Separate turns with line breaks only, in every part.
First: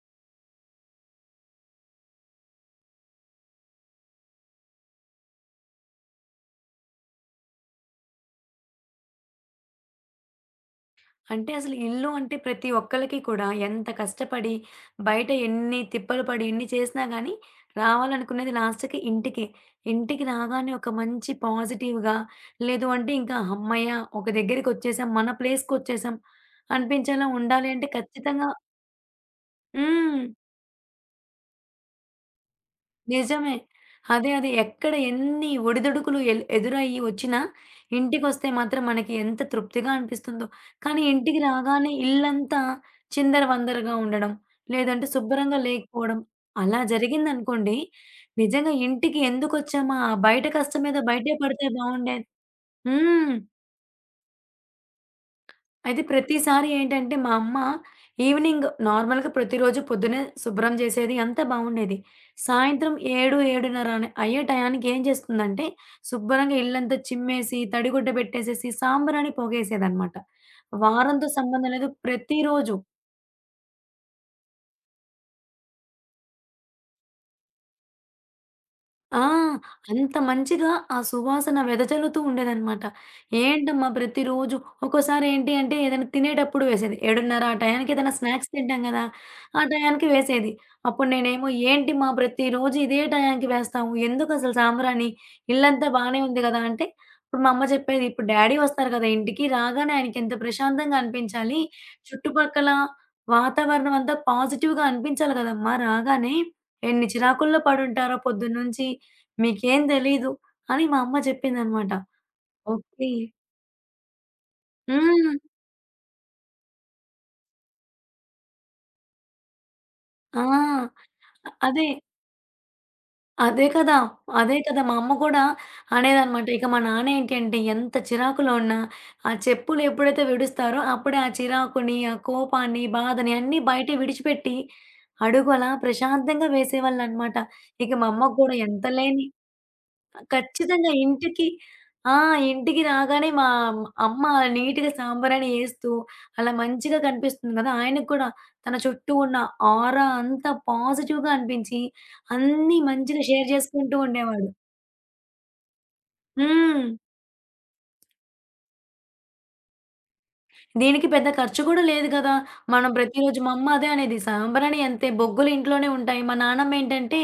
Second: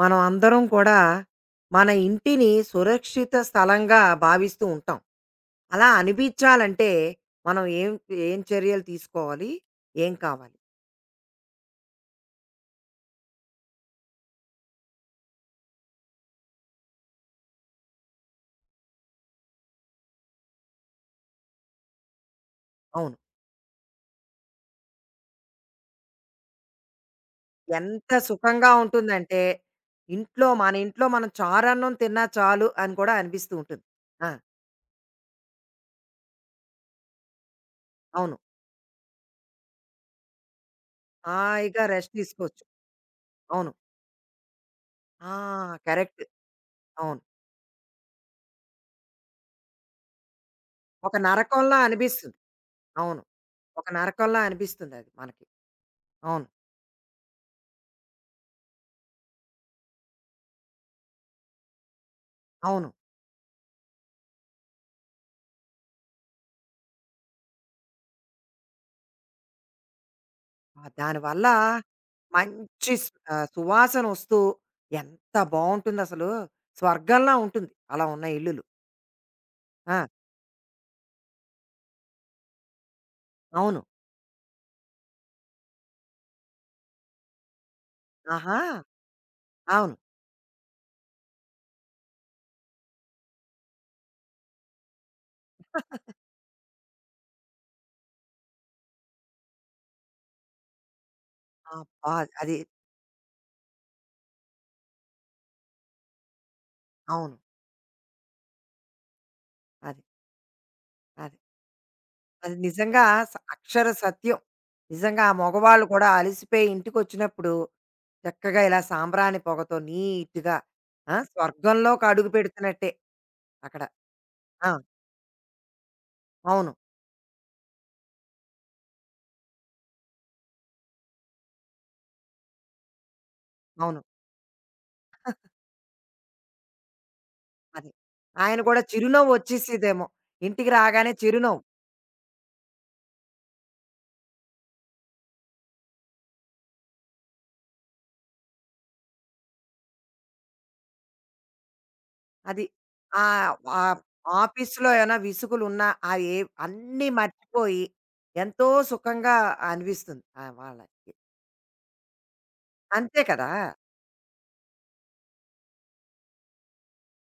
మనం అందరం కూడా మన ఇంటిని సురక్షిత స్థలంగా భావిస్తూ ఉంటాం. అలా అనిపించాలంటే మనం ఏం ఏం చర్యలు తీసుకోవాలి? ఏం కావాలి?
అంటే అసలు ఇల్లు అంటే ప్రతి ఒక్కళ్ళకి కూడా ఎంత కష్టపడి, బయట ఎన్ని తిప్పలు పడి, ఎన్ని చేసినా గానీ, రావాలనుకున్నది లాస్ట్‌కి ఇంటికే. ఇంటికి రాగానే ఒక మంచి పాజిటివ్‌గా, లేదు అంటే
అవును.
ఇంకా హమ్మయ్య! ఒక దగ్గరికొచ్చేసాం. మన ప్లేస్‌కొచ్చేసాం అనిపించేలా ఉండాలి అంటే
ఎంత
ఖచ్చితంగా
సుఖంగా ఉంటుందంటే
హ్మ్.
మన ఇంట్లో మనం చారన్నం తిన్నా చాలు అని కూడా అనిపిస్తూ
నిజమే.
ఉంటుంది. ఆ!
అదే. ఎక్కడ ఎన్ని ఒడిదుడుకులు ఎదురయ్యి వచ్చినా,
అవును.
ఇంటికొస్తే మాత్రం మనకి ఎంత తృప్తిగా అనిపిస్తుందో. కానీ ఇంటికి
హాయిగా
రాగానే
రెస్ట్
ఇల్లంతా
తీసుకోవచ్చు. అవును.
చిందరవందరగా ఉండడం, లేదంటే
ఆ!
శుభ్రంగా లేకపోవడం,
కరెక్ట్.
అలా
అవును.
జరిగిందనుకోండి, నిజంగా ఇంటికి ఎందుకొచ్చామా? ఆ బయట కష్టం మీద
ఒక
బయటే పడితే
నరకంలా
బావుండేది.
అనిపిస్తుంది. అవును.
హ్మ్.
ఒక నరకంలా అనిపిస్తుందది మనకి.
అయితే
అవును.
ప్రతిసారి ఏంటంటే, మా అమ్మ ఈవినింగ్ నార్మల్‌గా ప్రతిరోజు పొద్దున్నే శుభ్రం చేసేది, అంతా బావుండేది.
అవును.
సాయంత్రం 7, 7:30 అనే అయ్యే టయానికి ఏం చేస్తుందంటే, శుభ్రంగా ఇల్లంతా చిమ్మేసి, తడిగుడ్డ పెట్టేసేసి, సాంబ్రాణి పొగేసేదనమాట.
ఆ!
వారంతో
దానివల్ల
సంబంధం లేదు, ప్రతిరోజు.
మంచి స్ ఆహ్, సువాసన వస్తూ ఎంత బావుంటుందసలు. స్వర్గంలా ఉంటుంది. అలా ఉన్న ఇల్లులు.
ఆ!
ఆ!
అంత మంచిగా ఆ సువాసన వెదజల్లుతూ ఉండేదనమాట.
అవును.
ఏంటమ్మా ప్రతిరోజు, ఒక్కోసారి ఏంటి అంటే ఏదైనా తినేటప్పుడు వేసేది. 7:30 ఆ టయానికి ఏదైనా స్నాక్స్
ఆహా!
తింటాం గదా! ఆ
అవును.
టయానికి వేసేది. అప్పుడు నేనేమో, "ఏంటి మా, ప్రతిరోజు ఇదే టయానికి వేస్తావు. ఎందుకసలు సాంబ్రాణి? ఇల్లంతా బానే ఉంది గదా!" అంటే ఇప్పుడు మా అమ్మ చెప్పేది, "ఇప్పుడు డ్యాడీ వస్తారు గదా! ఇంటికి రాగానే ఆయనకెంత ప్రశాంతంగా అనిపించాలి.
అబ్బా! అది
చుట్టుపక్కల వాతావరణం అంతా పాజిటివ్‌గా అనిపించాలి గదమ్మా రాగానే. ఎన్ని
అవును.
చిరాకుల్లో పడుంటారో పొద్దున్నుంచి. మీకేం
అది.
తెలీదు" అని మా అమ్మ
అది.
చెప్పిందనమాట.
అది నిజంగా
ఓకే.
స అక్షర సత్యం. నిజంగా
హ్మ్.
ఆ మగవాళ్ళు కూడా అలిసిపోయి ఇంటికొచ్చినప్పుడు చక్కగా ఇలా సాంబ్రాణి పొగతో
ఆ!
నీట్‌గా ఆ!
అదే.
స్వర్గంలోకి అడుగు పెడుతున్నట్టే
అదే
అక్కడ.
కదా! అదే
ఆ!
కదా! మా అమ్మ కూడా అనేదనమాట. ఇక
అవును.
మా నాన్న ఏంటి అంటే, ఎంత చిరాకులో ఉన్నా, ఆ చెప్పులు ఎప్పుడైతే విడుస్తారో అప్పుడే ఆ చిరాకుని, ఆ కోపాన్ని, బాధని అన్నీ బయట
అవును.
విడిచిపెట్టి అడుగు అలా ప్రశాంతంగా వేసేవాళ్ళనమాట.
అది.
ఇక మా అమ్మకు కూడా
ఆయన కూడా
ఎంత లేని
చిరునవ్వు వచ్చేసిదేమో. ఇంటికి
ఖచ్చితంగా
రాగానే
ఇంటికి
చిరునవ్వు.
ఆ! ఇంటికి రాగానే మా అమ్మ నీట్‌గా సాంబ్రాణి ఏస్తూ అలా మంచిగా కనిపిస్తుంది కదా! ఆయనకి కూడా తన చుట్టూ ఉన్న ఆరా అంతా పాజిటివ్‌గా అనిపించి
అది.
అన్నీ మంచిగా షేర్
ఆహ్,
చేసుకుంటూ
ఆహ్,
ఉండేవాడు.
ఆఫీస్‌లో ఏమైనా విసుగులున్నా అవి ఏ
హ్మ్.
అన్నీ మర్చిపోయి ఎంతో సుఖంగా అనిపిస్తుంది ఆ!
దీనికి
వాళ్ళకి.
పెద్ద ఖర్చు కూడా లేదు కదా! మనం
అంతే
ప్రతిరోజు,
కదా!
మా అమ్మ అదే అనేది, సాంబ్రాణి అంతే, బొగ్గులు ఇంట్లోనే ఉంటాయి. మా నానమ్మ ఏంటంటే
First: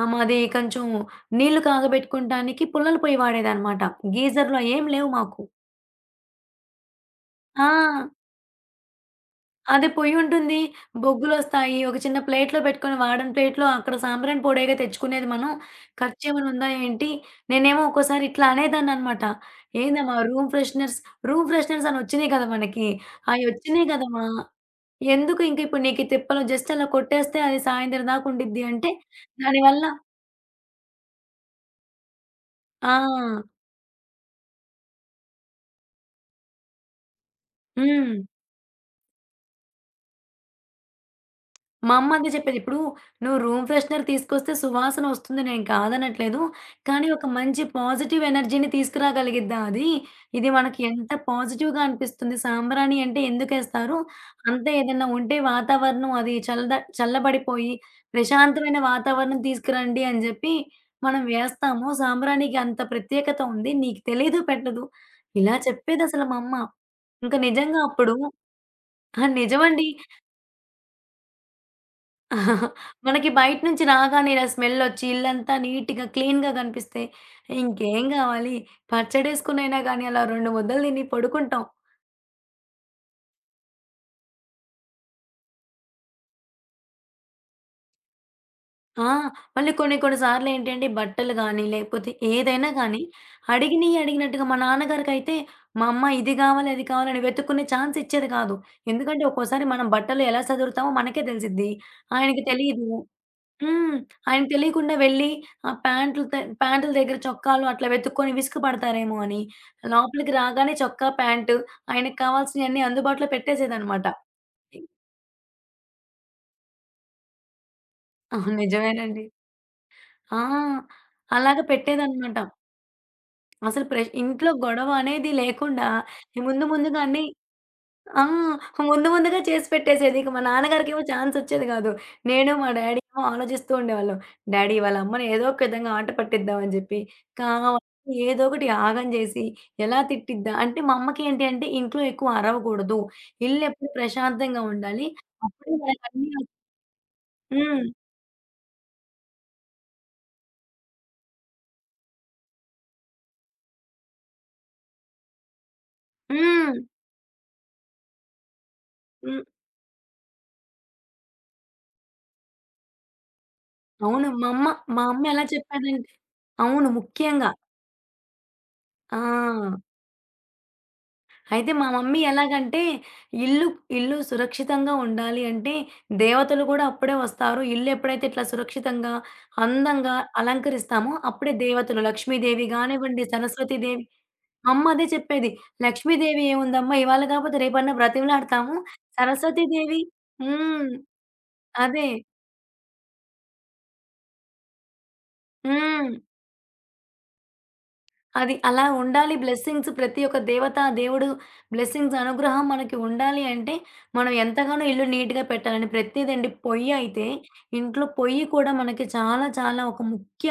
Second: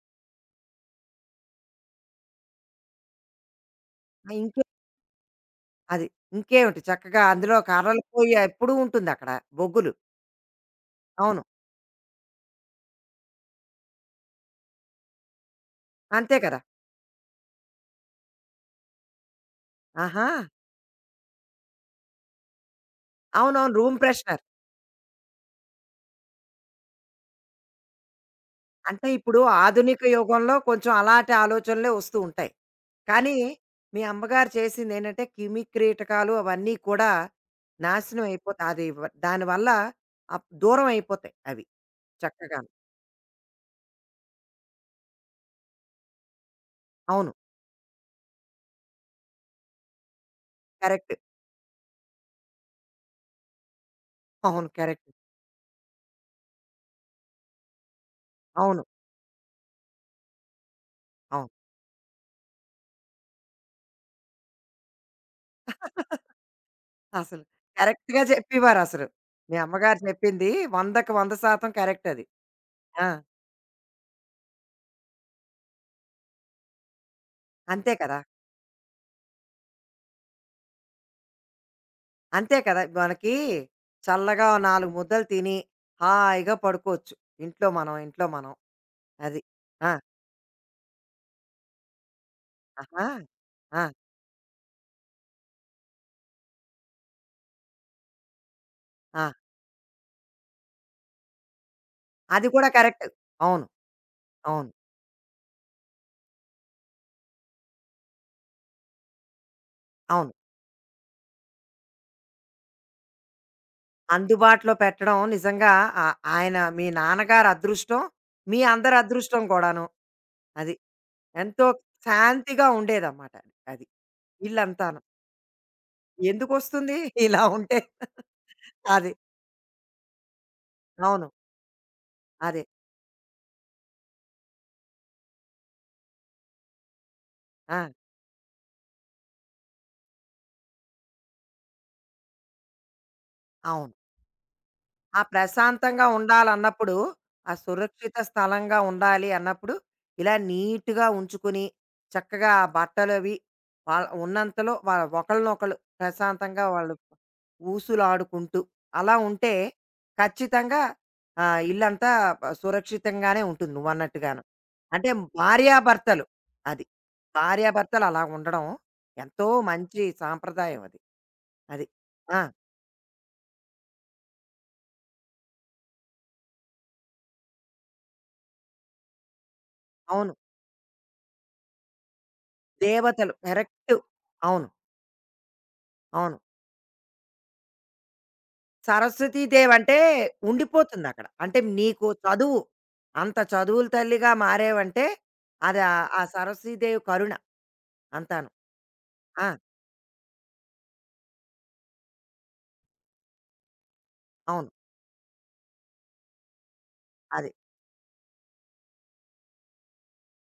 మాది కొంచెం నీళ్లు కాగబెట్టుకుంటానికి పుల్లల పొయ్యి వాడేదనమాట.
ఆ
గీజర్‌లు
ఇంకే
అయేం లేవు మాకు.
అది. ఇంకేమిటి చక్కగా అందులో కర్రలు
ఆ!
పోయి ఎప్పుడూ ఉంటుందక్కడ
అదే
బొగ్గులు.
పొయ్యుంటుంది.
అవును.
బొగ్గులొస్తాయి. ఒక చిన్న ప్లేట్‌లో పెట్టుకొని, వాడని ప్లేట్‌లో, అక్కడ సాంబ్రాణి పొడేగా తెచ్చుకునేది మనం.
అంతే
ఖర్చేమైనా
కదా!
ఉందా ఏంటి? నేనేమో ఒక్కోసారి ఇట్లా అనేదాన్ననమాట. ఏందమ్మా
ఆహా!
రూమ్ ఫ్రెషనర్స్, రూమ్ ఫ్రెషనర్స్ అని వచ్చినియి కదా మనకి.
అవునవును.
అయొచ్చినియి
రూమ్
కదమ్మా!
ఫ్రెషనర్.
ఎందుకు ఇంక ఇప్పుడు నీకు ఈ తిప్పలు, జస్ట్ అలా కొట్టేస్తే అది సాయంత్రం దాకా ఉండిద్ది అంటే
అంటే ఇప్పుడు
దానివల్ల
ఆధునిక యుగంలో కొంచెం అలాంటి ఆలోచనలే వస్తూ ఉంటాయి.
ఆ!
కానీ మీ అమ్మగారు చేసిందేంటంటే, క్రిమి కీటకాలు అవన్నీ కూడా
హ్మ్.
నాశనం అయిపోతాయి. అది వ దానివల్ల అప్ దూరం అయిపోతాయి అవి
మా అమ్మ అదే చెప్పేది.
చక్కగాను.
ఇప్పుడు నువ్వు రూమ్ ఫ్రెషనర్ తీసుకొస్తే సువాసన వస్తుంది, నేను కాదనట్లేదు. కానీ ఒక
అవును.
మంచి పాజిటివ్ ఎనర్జీని తీసుకురాగలిగిద్దా అది? ఇది మనకి ఎంత
కరెక్ట్.
పాజిటివ్‌గా అనిపిస్తుంది. సాంబ్రాణి అంటే ఎందుకేస్తారు?
అవును.
అంతే, ఏదన్నా
కరెక్ట్.
ఉంటే వాతావరణం అది చల్లబడిపోయి ప్రశాంతమైన
అవును.
వాతావరణం తీసుకురండి అని జెప్పి మనం
అవును.
వేస్తాము. సాంబ్రాణికి అంత ప్రత్యేకత ఉంది. నీకు తెలీదు పెట్టదు. ఇలా చెప్పేదసలు మా అమ్మ. ఇంక
అసలు
నిజంగా అప్పుడు
కరెక్ట్‌గా చెప్పేవారసలు.
ఆ!
మీ
నిజమండి.
అమ్మగారు చెప్పింది 100కి 100% కరెక్ట్ అది. ఆ!
మనకి బయట నుంచి రాగానే ఇలా స్మెల్లొచ్చి ఇల్లంతా నీట్‌గా, క్లీన్‌గా కనిపిస్తే
అంతే
ఇంకేం
కదా!
గావాలి? పచ్చడేసుకొనైనా గానీ అలా 2 ముద్దలు తిని పడుకుంటాం.
అంతే కదా! మనకి చల్లగా ఓ 4 ముద్దలు తిని హాయిగా పడుకోవచ్చు. ఇంట్లో మనం.
ఆ!
అది.
మళ్ళీ
ఆ!
కొన్ని కొన్ని సార్లేంటంటే బట్టలు గానీ, లేకపోతే ఏదైనా గానీ,
ఆహా! ఆ!
అడిగినయి అడిగినట్టుగా మా నాన్నగారికైతే, మా అమ్మ ఇది గావాలి, అది కావాలని వెతుక్కునే ఛాన్స్ ఇచ్చేది కాదు.
ఆ!
ఎందుకంటే ఒక్కోసారి మనం బట్టలు ఎలా సదురుతామో మనకే తెలిసిద్ది. ఆయనకి
అది కూడా
తెలీదు.
కరెక్ట్. అవును.
హ్మ్. ఆయనకి
అవును.
తెలియకుండా వెళ్లి ఆ ప్యాంట్లు ద ప్యాంటుల దగ్గర చొక్కాలు అట్లా వెతుక్కొని విసుగు పడతారేమో అని,
అవును.
లోపలికి రాగానే చొక్కా, ప్యాంటు, ఆయనకి కావాల్సినయన్నీ అందుబాటులో పెట్టేసేదన్నమాట.
అందుబాటులో పెట్టడం నిజంగా ఆ ఆయన మీ నాన్నగారి అదృష్టం,
ఆ!
మీ అందరి
నిజమేనండి.
అదృష్టం కూడాను.
ఆ!
అది.
అలాగా
ఎంతో
పెట్టేదన్నమాట.
శాంతిగా ఉండేదన్నమాట. అది. అది
అసలు ప్రెష్ ఇంట్లో గొడవ
ఇల్లంతాను.
అనేది లేకుండా ముందు
ఎందుకొస్తుంది?
ముందుగా అన్నీ
ఇలా ఉంటే.
ఆ! ముందు
అది.
ముందుగా చేసి పెట్టేసేది. ఇక మా నాన్నగారికేమో
అవును.
ఛాన్సొచ్చేది గాదు. నేను,
అదే.
మా డ్యాడీ ఏమో ఆలోచిస్తూ ఉండేవాళ్ళం. డ్యాడీ వాళ్ళ అమ్మని ఏదో ఒక విధంగా ఆట పట్టిద్దాం అని జెప్పి,
ఆ!
కావాలని ఏదో ఒకటి ఆగం జేసి, ఎలా తిట్టిద్దా అంటే, మా అమ్మకి ఏంటి అంటే ఇంట్లో ఎక్కువ అరవకూడదు. ఇల్లెప్పుడు
అవును.
ప్రశాంతంగా ఉండాలి.
ఆ
అప్పుడే
ప్రశాంతంగా
మనకన్నీ
ఉండాలన్నప్పుడు, ఆ
హ్మ్.
సురక్షిత స్థలంగా ఉండాలి అన్నప్పుడు, ఇలా నీట్‌గా ఉంచుకుని, చక్కగా ఆ బట్టలవి వాళ్ళ ఉన్నంతలో వాళ్ళ ఒకళ్ళనొకళ్ళు ప్రశాంతంగా
హ్మ్.
వాళ్ళు ఊసులాడుకుంటూ, అలా
హ్మ్.
ఉంటే ఖచ్చితంగా ఆహ్, ఇల్లంతా బ సురక్షితంగానే ఉంటుంది
అవును.
నువ్వన్నట్టుగాను.
మా
అంటే
అమ్మ ఎలా చెప్పేదంటే
భార్యాభర్తలు అది.
అవును. ముఖ్యంగా.
భార్యాభర్తలు అలా ఉండడం
ఆ!
ఎంతో మంచి సాంప్రదాయం అది.
అయితే
అది.
మా మమ్మీ
ఆ!
ఎలాగంటే, ఇల్లు ఇల్లు సురక్షితంగా ఉండాలి అంటే దేవతలు కూడా అప్పుడే వస్తారు. ఇల్లు ఎప్పుడైతే ఇట్లా సురక్షితంగా, అందంగా
అవును.
అలంకరిస్తామో అప్పుడే దేవతలు, లక్ష్మీదేవి గానివ్వండి,
దేవతలు కరెక్టు.
సరస్వతీదేవి,
అవును.
మా అమ్మ అదే చెప్పేది.
అవును.
"లక్ష్మీదేవి ఏముందమ్మా ఇవాళ కాకపోతే రేపన్నా బ్రతిమలాడతాము.
సరస్వతీదేవి అంటే
సరస్వతీదేవి" హ్మ్.
ఉండిపోతుందక్కడ. అంటే నీకు
అదే.
చదువు, అంత చదువుల తల్లిగా మారావంటే అది ఆహ్,
హ్మ్.
ఆ సరస్వతీదేవి కరుణ అంతాను.
అది అలా ఉండాలి.
ఆ!
బ్లెస్సింగ్స్, ప్రతి ఒక్క దేవత, దేవుడు బ్లెస్సింగ్స్, అనుగ్రహం మనకి ఉండాలి అంటే, మనం
అవును.
ఎంతగానో ఇల్లు నీట్‌గా పెట్టాలని ప్రతిదండి. పొయ్యి అయితే
అది.
ఇంట్లో పొయ్యి కూడా మనకి చాలా చాలా ఒక ముఖ్య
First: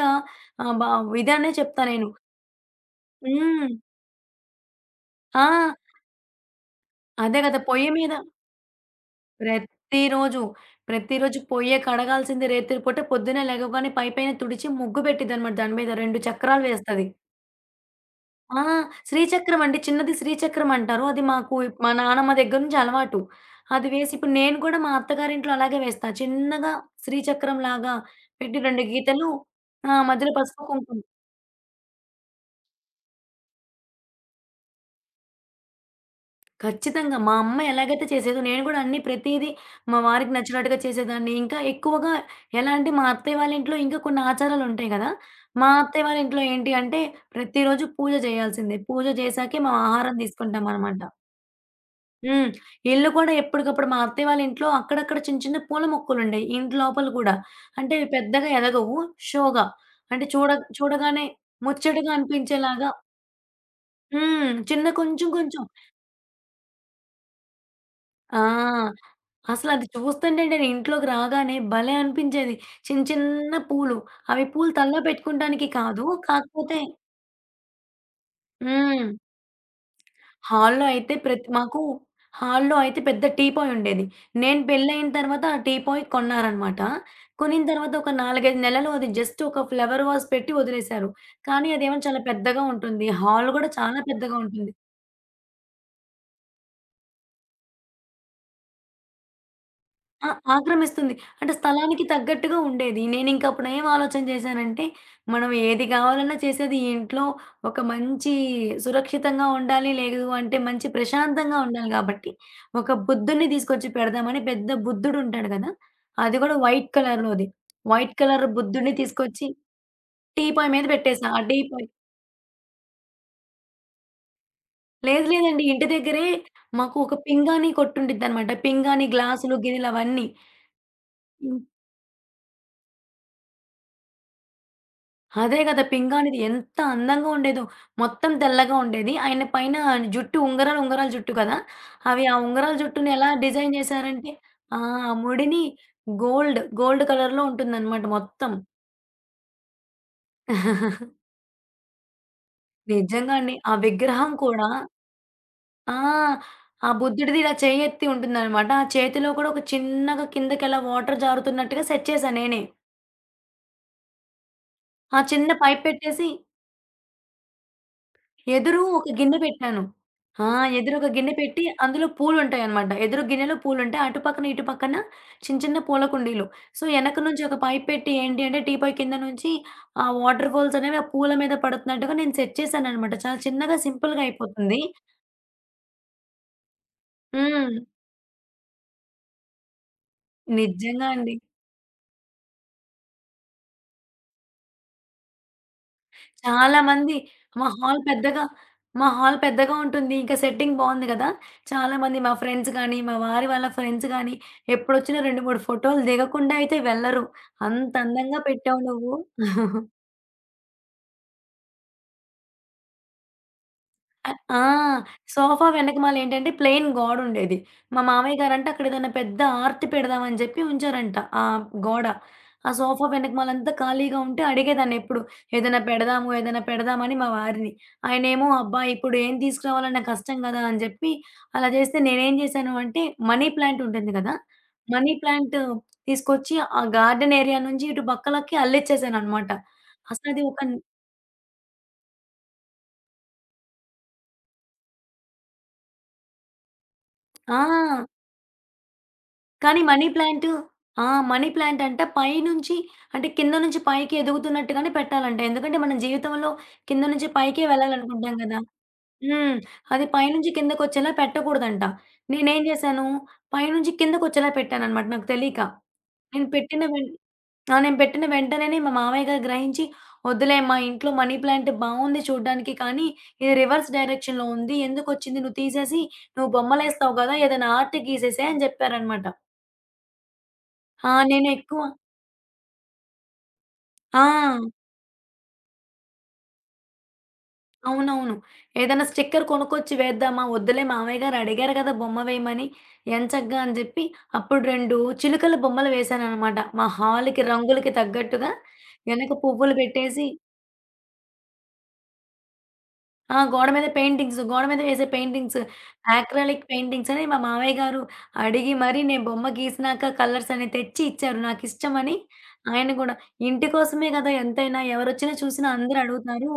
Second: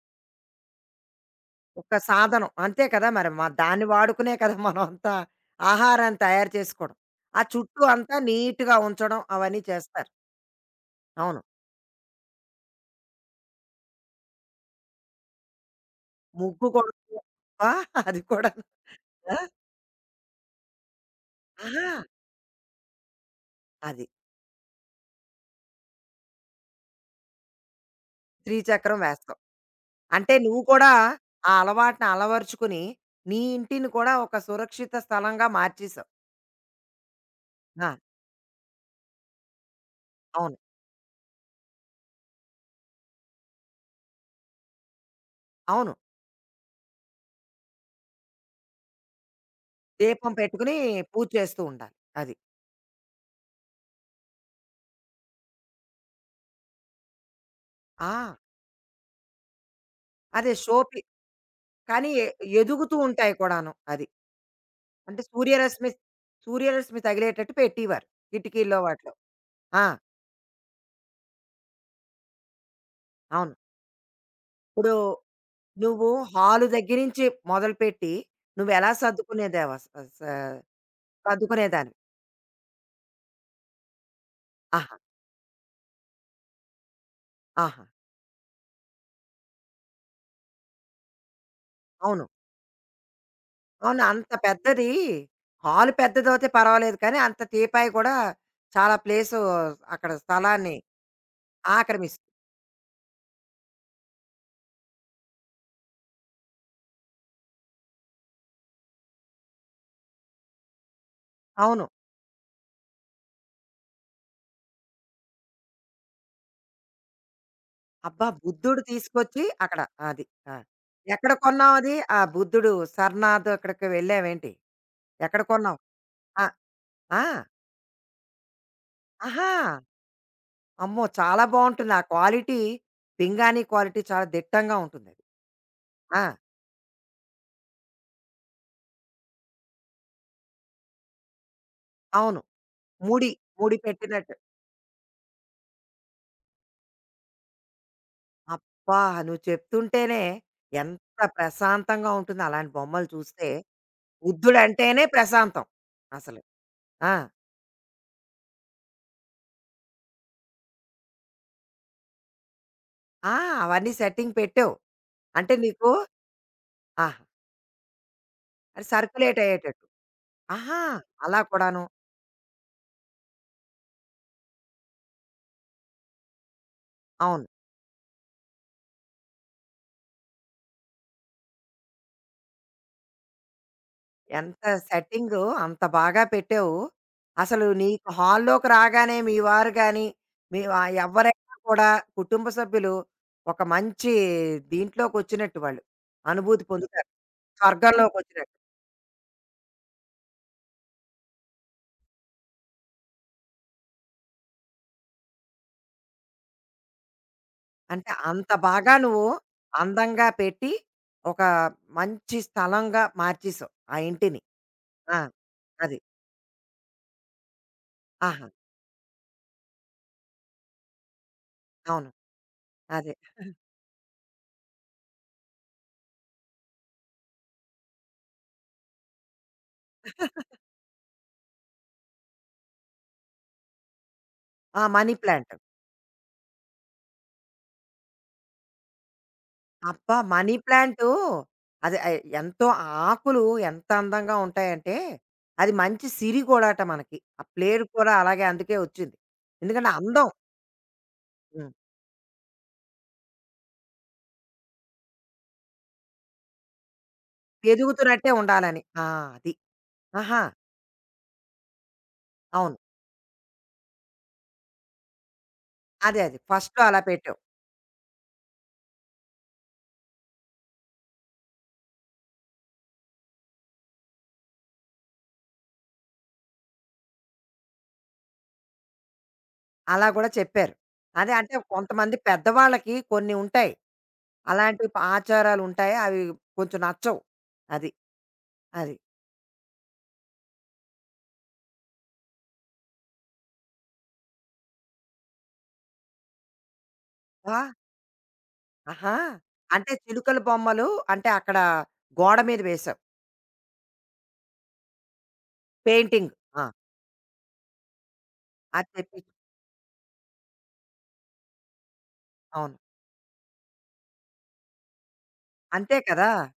ఆహ్, బ ఇదనే చెప్తా
ఒక
నేను.
సాధనం. అంతే కదా! మరి మ
హ్మ్.
దాన్ని వాడుకునే కదా! మనమంతా
ఆ!
ఆహారాన్ని తయారు చేసుకోవడం.
అదే
ఆ
కదా!
చుట్టూ
పొయ్యి మీద
అంతా నీట్‌గా ఉంచడం అవన్నీ చేస్తారు.
ప్రతిరోజు, ప్రతిరోజు
అవును.
పొయ్యే కడగాల్సింది రాత్రి పూట. పొద్దున్నే లెగవగానే పైపైన తుడిచి ముగ్గు పెట్టిద్దనమాట, దాని మీద 2 చక్రాలు
ముగ్గు కూడా
వేస్తది.
ఆ! అది
ఆ!
కూడాను. ఆ!
శ్రీచక్రం అండి. చిన్నది శ్రీచక్రం అంటారు. అది మాకు
ఆహా!
మా నానమ్మ దగ్గర నుంచి అలవాటు. అది
అది.
వేసి ఇప్పుడు నేను కూడా మా అత్తగారింట్లో అలాగే వేస్తా. చిన్నగా శ్రీచక్రంలాగా పెట్టి 2
త్రిచక్రం
గీతలు,
వేస్తాం.
ఆ! మధ్యలో
అంటే నువ్వు
పసుపు,
కూడా
కుంకుమ.
ఆ అలవాటుని అలవరుచుకుని, నీ ఇంటిని కూడా ఒక సురక్షిత స్థలంగా మార్చేసావు.
ఖచ్చితంగా మా అమ్మ
ఆ!
ఎలాగైతే చేసేదో నేను కూడా అన్నీ ప్రతీదీ మా వారికి
అవును.
నచ్చినట్టుగా చేసేదాన్ని. ఇంకా ఎక్కువగా ఎలా అంటే, మా అత్తయ్య వాళ్ళ ఇంట్లో ఇంకా కొన్ని ఆచారాలుంటాయి గదా! మా
అవును.
అత్తయ్య వాళ్ళ ఇంట్లో ఏంటి అంటే ప్రతిరోజు పూజ చేయాల్సిందే. పూజ చేశాకే మనం ఆహారం
దీపం పెట్టుకుని
తీసుకుంటామనమాట.
పూజ చేస్తూ ఉండాలి. అది.
హ్మ్. ఇల్లు కూడా ఎప్పటికప్పుడు, మా అత్తయ్య వాళ్ళ ఇంట్లో అక్కడక్కడ చిన్న చిన్న పూల మొక్కలుండేయి, ఇంటి లోపల కూడా. అంటే ఇవి
ఆ!
పెద్దగా ఎదగవు. షోగా, అంటే చూడ
అదే షోపి
చూడగానే
కానీ
ముచ్చటగా
ఎ
అనిపించేలాగా
ఎదుగుతూ ఉంటాయి కూడాను. అది.
చిన్న
అంటే
కొంచెం కొంచెం
సూర్యరశ్మి సూర్యరశ్మి తగిలేటట్టు పెట్టేవారు. కిటికీల్లో
ఆ!
వాటిలో. ఆ!
అసలది చూస్తుంటే నేను ఇంట్లోకి రాగానే భలే అనిపించేది. చిన్న చిన్న
అవును.
పూలు. అవి పూలు
ఇప్పుడు
తల్లో పెట్టుకుంటానికి కాదు,
నువ్వు హాలు
కాకపోతే
దగ్గర నుంచి మొదలుపెట్టి, నువ్వేలా
హ్మ్.
సర్దుకునేదావస్ స
హాల్‌లో అయితే ప్రతి మాకు
సర్దుకునేదానివి?
హాల్‌లో అయితే పెద్ద టీపాయ్ ఉండేది. నేను
ఆహా!
పెళ్లయిన తర్వాత ఆ టీపాయ్ కొన్నారనమాట. కొనిన
ఆహా!
తర్వాత ఒక 4, 5 నెలలు అది జస్ట్ ఒక ఫ్లవర్ వాస్ పెట్టి వదిలేశారు. కానీ అదేమో చాలా
అవును.
పెద్దగా ఉంటుంది. హాల్ గూడా
అవును.
చాలా
అంత
పెద్దగా ఉంటుంది.
పెద్దది హాల్ పెద్దదవుతే పర్వాలేదు కానీ, అంత టీపాయ్ కూడా చాలా ప్లేసు అక్కడ
ఆ!
స్థలాన్ని
ఆక్రమిస్తుంది. అంటే స్థలానికి
ఆక్రమిస్తుంది.
తగ్గట్టుగా ఉండేది. నేనింక అప్పుడు ఏం ఆలోచన చేశానంటే, మనం ఏది కావాలన్నా చేసేది ఈ ఇంట్లో. ఒక మంచి సురక్షితంగా ఉండాలి. లేదు అంటే మంచి ప్రశాంతంగా
అవును.
ఉండాలి కాబట్టి, ఒక బుద్ధుడిని తీసుకొచ్చి పెడదామని, పెద్ద బుద్ధుడుంటాడు కదా! అది కూడా వైట్ కలర్‌లోది. వైట్
అబ్బా!
కలర్
బుద్ధుడు
బుద్ధుడిని
తీసుకొచ్చి
తీసుకొచ్చి
అక్కడ. అది. ఆ!
టీపాయ్ మీద పెట్టేసా.
ఎక్కడ
ఆ
కొన్నావు
టీపాయ్
అది? ఆ బుద్ధుడు సరనాథ్ అక్కడికి వెళ్ళావేంటి?
లేదు
ఎక్కడ
లేదండి.
కొన్నావు?
ఇంటి దగ్గరే
ఆ!
మాకు ఒక
ఆ!
పింగాణీ కొట్టుండిద్దనమాట. పింగాణీ
ఆహా!
గ్లాసులు, గిన్నెలు అవన్నీ.
అమ్మో! చాలా బావుంటుంది. ఆ క్వాలిటీ పింగాణీ క్వాలిటీ చాలా దిట్టంగా ఉంటుందది.
అదే గదా! పింగా
ఆ!
అనేది ఎంత అందంగా ఉండేదో. మొత్తం తెల్లగా ఉండేది. ఆయన పైన జుట్టు ఉంగరాలు, ఉంగరాలు జుట్టు కదా! అవి ఆ
అవును.
ఉంగరాల జుట్టుని ఎలా
ముడి,
డిజైన్
ముడి
జేశారంటే
పెట్టినట్టు.
ఆ! ముడిని గోల్డ్ కలర్‌లో ఉంటుందనమాట మొత్తం.
అబ్బా! నువ్వు చెప్తుంటేనే ఎంత ప్రశాంతంగా ఉంటుంది అలాంటి బొమ్మలు
నిజంగా
చూస్తే.
అండి. ఆ విగ్రహం కూడా
బుద్ధుడంటేనే ప్రశాంతం
ఆ!
అసలు.
ఆ
ఆ!
బుద్ధుడిది ఇలా చేయెత్తి ఉంటుందనమాట. ఆ చేతిలో కూడా ఒక చిన్నగా కిందకి అలా వాటర్ జారుతున్నట్టుగా సెట్ చేశా నేనే.
ఆ! అవన్నీ సెట్టింగ్ పెట్టావు.
ఆ చిన్న
అంటే
పైప్
నీకు
పెట్టేసి
ఆహా!
ఎదురు
అది
ఒక గిన్నె
సర్క్యులేట్
పెట్టాను.
అయ్యేటట్టు.
ఆ!
ఆహా!
ఎదురు ఒక గిన్నె
అలా
పెట్టి
కూడాను.
అందులో పూలుంటాయనమాట. ఎదురు గిన్నెలో పూలుంటాయి. అటు పక్కన, ఇటు పక్కన చిన్న చిన్న పూల కుండీలు. సో, వెనక నుంచి
అవును.
ఒక పైప్ పెట్టి ఏంటి అంటే టీపాయ్ కింద నుంచి ఆ వాటర్ ఫాల్స్ అనేవి ఆ పూల మీద పడుతున్నట్టుగా నేను సెట్ చేశాననమాట. చాలా చిన్నగా సింపుల్‌గా
ఎంత
అయిపోతుంది.
సెట్టింగు అంత బాగా పెట్టావు. అసలు
హ్మ్.
నీకు హాల్లోకి రాగానే మీ వారు గాని, మీ వ
నిజంగా అండి.
ఎవ్వరైనా కూడా కుటుంబ సభ్యులు ఒక మంచి దీంట్లోకొచ్చినట్టు వాళ్ళు. అనుభూతి
చాలా
పొందుతారు.
మంది మా హాల్ పెద్దగా
స్వర్గంలోకొచ్చినట్టు.
మా హాల్ పెద్దగా ఉంటుంది. ఇంకా సెట్టింగ్ బావుంది గదా! చాలామంది మా ఫ్రెండ్స్ గానీ, మా వారి వాళ్ళ ఫ్రెండ్స్ గానీ, ఎప్పుడొచ్చినా 2, 3 ఫోటోలు దిగకుండా అయితే వెళ్ళరు. అంత
అంటే
అందంగా
అంత
పెట్టావు
బాగా
నువ్వు.
నువ్వు అందంగా పెట్టి, ఒక మంచి స్థలంగా మార్చేసావు ఆ
అ
ఇంటిని.
ఆ!
ఆ!
సోఫా
అది.
వెనకమాలేంటంటే ప్లెయిన్ గోడుండేది. మా మామయ్య
ఆహా!
గారంట అక్కడేదైనా పెద్ద ఆర్తి పెడదామని జెప్పి ఉంచారంట ఆ గోడ.
అవును.
ఆ సోఫా
అదే.
వెనకమాలంతా ఖాళీగా ఉంటే అడిగేదాన్నెప్పుడు, "ఏదైనా పెడదాము, ఏదైనా పెడదాము" అని మా వారిని. ఆయనేమో, "అబ్బా! ఇప్పుడు ఏం తీసుకురావాలన్నా కష్టం గదా!" అని జెప్పి, అలా జేస్తే నేనేం జేశాను అంటే, మనీ ప్లాంట్ ఉంటుంది గదా!
ఆ!
Money
money plant.
ప్లాంట్ తీసుకొచ్చి ఆ గార్డెన్ ఏరియా నుంచి ఇటు పక్కలకి అల్లిచ్చేసాననమాట.
అబ్బా!
అసలది
మనీ
ఒక
ప్లాంటు అది ఆహ్, ఎంతో ఆ ఆకులు ఎంత అందంగా ఉంటాయంటే, అది మంచి సిరి కూడాట మనకి. ఆ పేరు
ఆ!
కూడా అలాగే అందుకే వచ్చింది.
కానీ
ఎందుకంటే
మనీ
అందం.
ప్లాంట్ ఆ! మనీ
హ్మ్.
ప్లాంట్ అంట పైనుంచి, అంటే కింద నుంచి పైకి ఎదుగుతున్నట్టుగానే పెట్టాలంట. ఎందుకంటే మనం జీవితంలో కింద నుంచి పైకే
ఎదుగుతున్నట్టే
వెళ్ళాలనుకుంటాం గదా!
ఉండాలని. ఆ! అది.
హ్మ్. అది
ఆహా!
పైనుంచి కిందకొచ్చేలా పెట్టకూడదంట. నేనేం
అవును.
జేశాను, పైనుంచి కిందకొచ్చేలా పెట్టాననమాట నాకు తెలీక.
అదే.
నేను
ఫస్ట్‌లో
పెట్టిన
అలా
వెం
పెట్టావు.
ఆ! నేను పెట్టిన వెంటనేనే మా మామయ్య గారు గ్రహించి, "వద్దులే మా ఇంట్లో మనీ ప్లాంట్ బావుంది చూడ్డానికి, కానీ ఇది రివర్స్ డైరెక్షన్‌లో ఉంది. ఎందుకొచ్చింది? నువ్వు తీసేసి, నువ్వు బొమ్మలేస్తావు గదా! ఏదైనా ఆర్ట్ గీసేసేయి" అని జెప్పారనమాట.
అలా గూడా చెప్పారు.
ఆ!
అదే అంటే
నేనెక్కువ
కొంతమంది పెద్దవాళ్ళకి కొన్ని ఉంటాయి.
ఆ!
అలాంటి ప ఆచారాలుంటాయి. అవి కొంచెం నచ్చవు. అది.
అవునవును.
అది.
ఏదైనా స్టిక్కర్ కొనుక్కొచ్చి వేద్దామా? వద్దులే, మామయ్య గారు అడిగారు గదా బొమ్మ వేయమని. ఎంచక్కా అని జెప్పి అప్పుడు 2 చిలుకల బొమ్మలు వేశాననమాట. మా హాల్‌కి
ఆ!
రంగులకి తగ్గట్టుగా
ఆహా!
వెనక పువ్వులు
అంటే
పెట్టేసి
చిలుకల బొమ్మలు అంటే అక్కడ గోడ మీద వేశావు.
ఆ! గోడ మీద పెయింటింగ్స్, గోడ మీద వేసే పెయింటింగ్స్,
పెయింటింగ్.
యాక్రిలిక్
ఆ!
పెయింటింగ్స్ అని మా మామయ్య గారు అడిగి
అది
మరీ నేను
తెప్పించు
బొమ్మ గీసినాక కలర్స్ అన్ని తెచ్చి ఇచ్చారు నాకిష్టమని.
అవును.
ఆయన గూడా ఇంటి కోసమే గదా, ఎంతైనా ఎవరొచ్చినా చూసినా
అంతే
అందరూ
కదా!
అడుగుతారు.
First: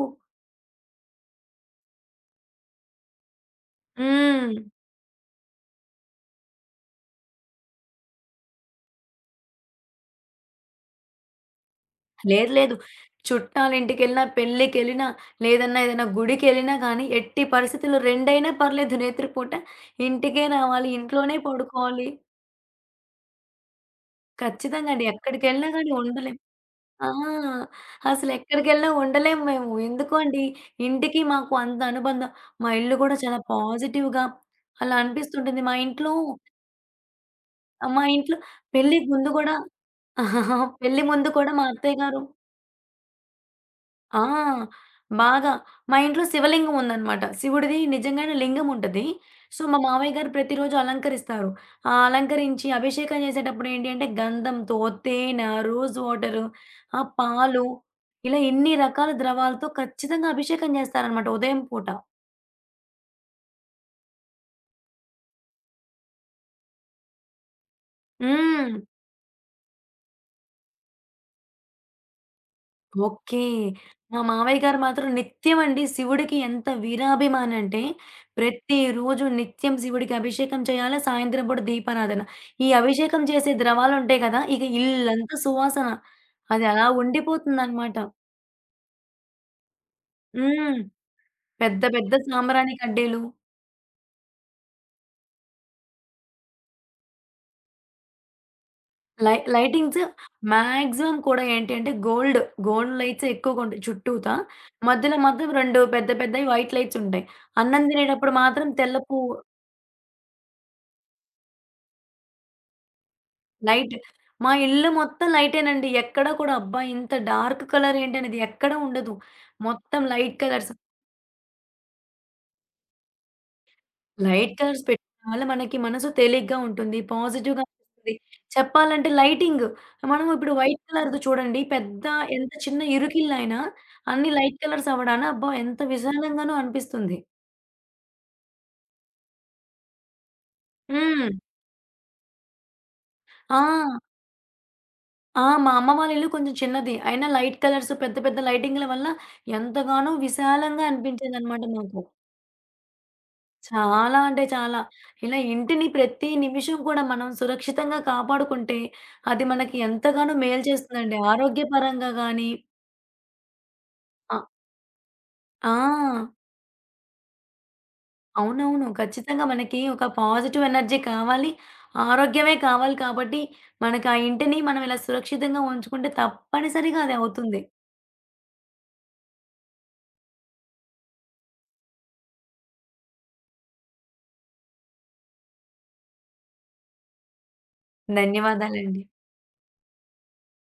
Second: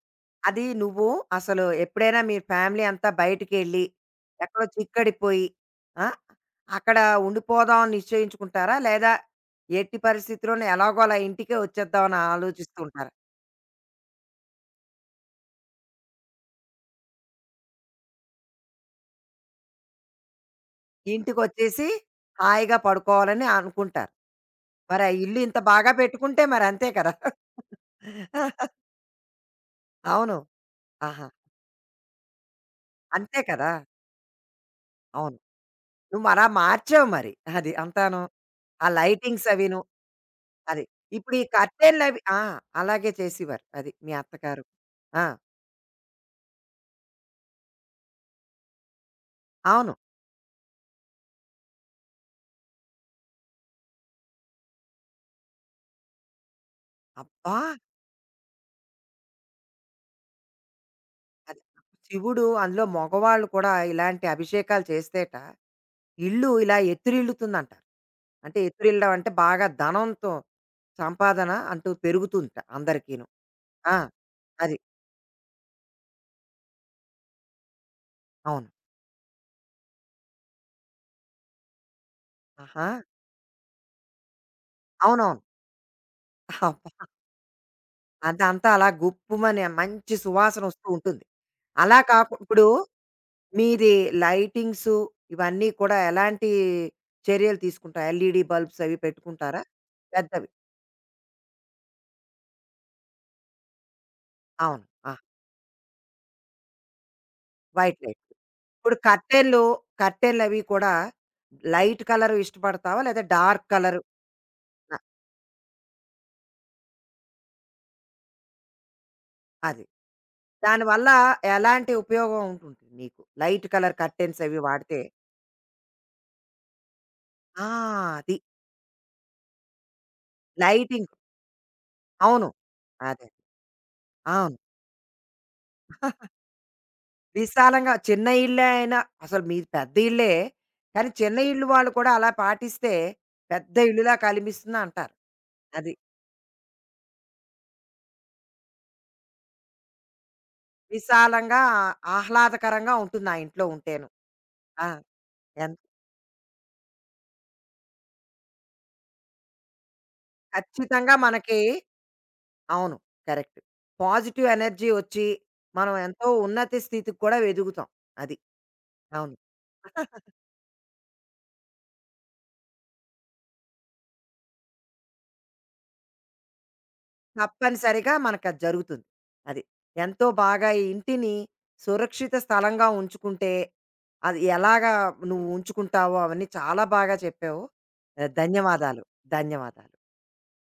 అది నువ్వు అసలు ఎప్పుడైనా మీ ఫ్యామిలీ అంతా బయటికెళ్ళి,
హ్మ్.
ఎక్కడో చిక్కడిపోయి ఆ! అక్కడ ఉండిపోదాం అని నిశ్చయించుకుంటారా? లేదా ఎట్టి పరిస్థితిలోనూ ఎలాగోలా ఇంటికే వచ్చేద్దామని
లేదు. లేదు.
ఆలోచిస్తూ ఉంటారా?
చుట్టాలింటికెళ్ళినా, పెళ్ళికెళ్ళినా, లేదన్నా ఏదైనా గుడికెళ్ళినా గానీ, ఎట్టి పరిస్థితుల్లో రెండైనా పర్లేదు రాత్రిపూట ఇంటికే రావాలి. ఇంట్లోనే
ఇంటికొచ్చేసి
పడుకోవాలి.
హాయిగా పడుకోవాలని అనుకుంటారు.
ఖచ్చితంగా
మరి
అండి.
ఆ ఇల్లు ఇంత
ఎక్కడికెళ్ళినా గానీ
బాగా
ఉండలేం.
పెట్టుకుంటే మరి అంతే
ఆ!
కదా!
అసలెక్కడికెళ్ళినా ఉండలేము మేము. ఎందుకు
అవును.
అండి, ఇంటికి
ఆహా!
మాకు అంత అనుబంధం. మా ఇల్లు గూడా చాలా
అంతే కదా!
పాజిటివ్‌గా అలా
అవును.
అనిపిస్తుంటుంది.
నువ్వు అలా మార్చావు మరి. అది
మా
అంతాను.
ఇంట్లో
ఆ
పెళ్ళికి ముందు
లైటింగ్స్
గూడా
అవిను. అది.
పెళ్లి ముందు
ఇప్పుడు ఈ
కూడా మా అత్తయ్య
కర్టెన్‌లవి
గారు
ఆ! అలాగే చేసేవారు. అది మీ అత్తగారు.
ఆ!
ఆ!
బాగా. మా ఇంట్లో శివలింగం ఉందనమాట. శివుడిది నిజంగానే లింగం ఉంటది. సో, మా
అవును.
మామయ్య గారు ప్రతిరోజు అలంకరిస్తారు. ఆ అలంకరించి అభిషేకం చేసేటప్పుడు ఏంటి అంటే గంధంతో, తేనె, రోజ్ వాటరు, ఆ
అబ్బా!
పాలు, ఇలా ఎన్ని రకాల ద్రవాలతో ఖచ్చితంగా అభిషేకం చేస్తారనమాట
అది
ఉదయం పూట.
శివుడు అందులో మగవాళ్ళు కూడా ఇలాంటి అభిషేకాలు చేస్తేట ఇల్లు ఇలా ఎత్తిరిల్లుతుందంటారు. అంటే
హ్మ్.
ఎత్తిరిల్లడం అంటే బాగా ధనంతో సంపాదన అంటూ పెరుగుతుందట అందరికీను.
ఓకే.
ఆ!
మా మావయ్య
అది.
గారు మాత్రం నిత్యమండి శివుడికి ఎంత వీరాభిమాని అంటే,
అవును.
ప్రతిరోజు నిత్యం శివుడికి అభిషేకం చేయాలా, సాయంత్రం పూట దీపారాధన. ఈ
ఆహా!
అభిషేకం చేసే ద్రవాలుంటాయి కదా! ఇక ఇల్లంతా
అవునవును.
సువాసన. అది అలా
అబ్బా!
ఉండిపోతుందనమాట.
అదంతా అలా గుప్పుమని మంచి
హ్మ్.
సువాసనొస్తూ ఉంటుంది.
పెద్ద
అలా
పెద్ద
కాకు ఇప్పుడు
సాంబ్రాణి కడ్డీలు,
మీది లైటింగ్సు ఇవన్నీ కూడా ఎలాంటి చర్యలు తీసుకుంటారు? ఎల్‌ఈడీ బల్బ్స్ అవి పెట్టుకుంటారా?
లైటింగ్స్
పెద్దవి.
మాక్సిమం కూడా ఏంటి అంటే గోల్డ్, లైట్సే ఎక్కువగుంటాయి చుట్టూతా.
అవును. ఆ!
మధ్యలో మాత్రం 2 పెద్ద పెద్దయి వైట్ లైట్సుంటాయి. అన్నం
వైట్ లైట్.
తినేటప్పుడు మాత్రం
ఇప్పుడు
తెల్ల పూ
కర్టెన్‌లు, కర్టెన్‌లవి కూడా లైట్ కలర్ ఇష్టపడతావా? లేదా డార్క్
లైట్.
కలర్
మా ఇల్లు
ఆహ్,
మొత్తం లైటేనండి. ఎక్కడ కూడా అబ్బా! ఇంత డార్క్ కలర్ ఏంటనేది ఎక్కడ ఉండదు.
అది.
మొత్తం లైట్ కలర్స్.
దానివల్ల ఎలాంటి ఉపయోగం ఉంటుంది నీకు? లైట్ కలర్ కర్టెన్స్
లైట్
అవి
కలర్స్
వాడితే?
పెట్టడం వల్ల మనకి మనసు తేలిగ్గా ఉంటుంది. పాజిటివ్‌గా
ఆ!
అనిపిస్తుంది.
అది.
చెప్పాలంటే లైటింగ్, మనం ఇప్పుడు వైట్
లైటింగ్.
కలర్‌ది చూడండి.
అవును.
ఎంత చిన్న
అదే.
ఇరుకిల్లయినా అన్ని
అవును.
లైట్ కలర్స్ అవ్వడాన అబ్బా! ఎంత విశాలంగానో అనిపిస్తుంది.
విశాలంగా చిన్న ఇల్లే అయినా అసలు మీది పెద్ద ఇల్లే. కానీ
హ్మ్.
చిన్న ఇల్లు వాళ్ళు కూడా అలా పాటిస్తే పెద్ద
ఆ!
ఇల్లులా కనిపిస్తుంది అంటారు.
ఆ! మా అమ్మ
అది.
వాళ్ళ ఇల్లు కొంచెం చిన్నది. అయినా లైట్ కలర్స్, పెద్ద పెద్ద లైటింగ్‌ల వల్ల ఎంతగానో విశాలంగా
విశాలంగా
అనిపించేదనమాట మాకు.
ఆహ్లాదకరంగా ఉంటుంది ఆ ఇంట్లో ఉంటేను.
చాలా అంటే చాలా.
ఆ!
ఇలా
ఎంత
ఇంటిని ప్రతి నిమిషం కూడా మనం సురక్షితంగా కాపాడుకుంటే, అది మనకి ఎంతగానో మేలు
ఖచ్చితంగా
చేస్తుందండి.
మనకి
ఆరోగ్యపరంగా గానీ
అవును. కరెక్ట్.
ఆహ్,
పాజిటివ్ ఎనర్జీ వచ్చి మనం ఎంతో
ఆ!
ఉన్నత స్థితికి కూడా ఎదుగుతాం. అది.
అవునవును.
అవును.
ఖచ్చితంగా మనకి ఒక పాజిటివ్ ఎనర్జీ కావాలి. ఆరోగ్యమే కావాలి కాబట్టి, మనకి ఆ ఇంటిని మనం ఇలా సురక్షితంగా ఉంచుకుంటే తప్పనిసరిగా అది అవుతుంది.
తప్పనిసరిగా మనకది జరుగుతుంది. అది. ఎంతో బాగా ఈ ఇంటిని సురక్షిత స్థలంగా ఉంచుకుంటే, అది ఎలాగా నువ్వు ఉంచుకుంటావో అవన్నీ చాలా బాగా చెప్పావు. ఆహ్,
ధన్యవాదాలండి.
ధన్యవాదాలు. ధన్యవాదాలు.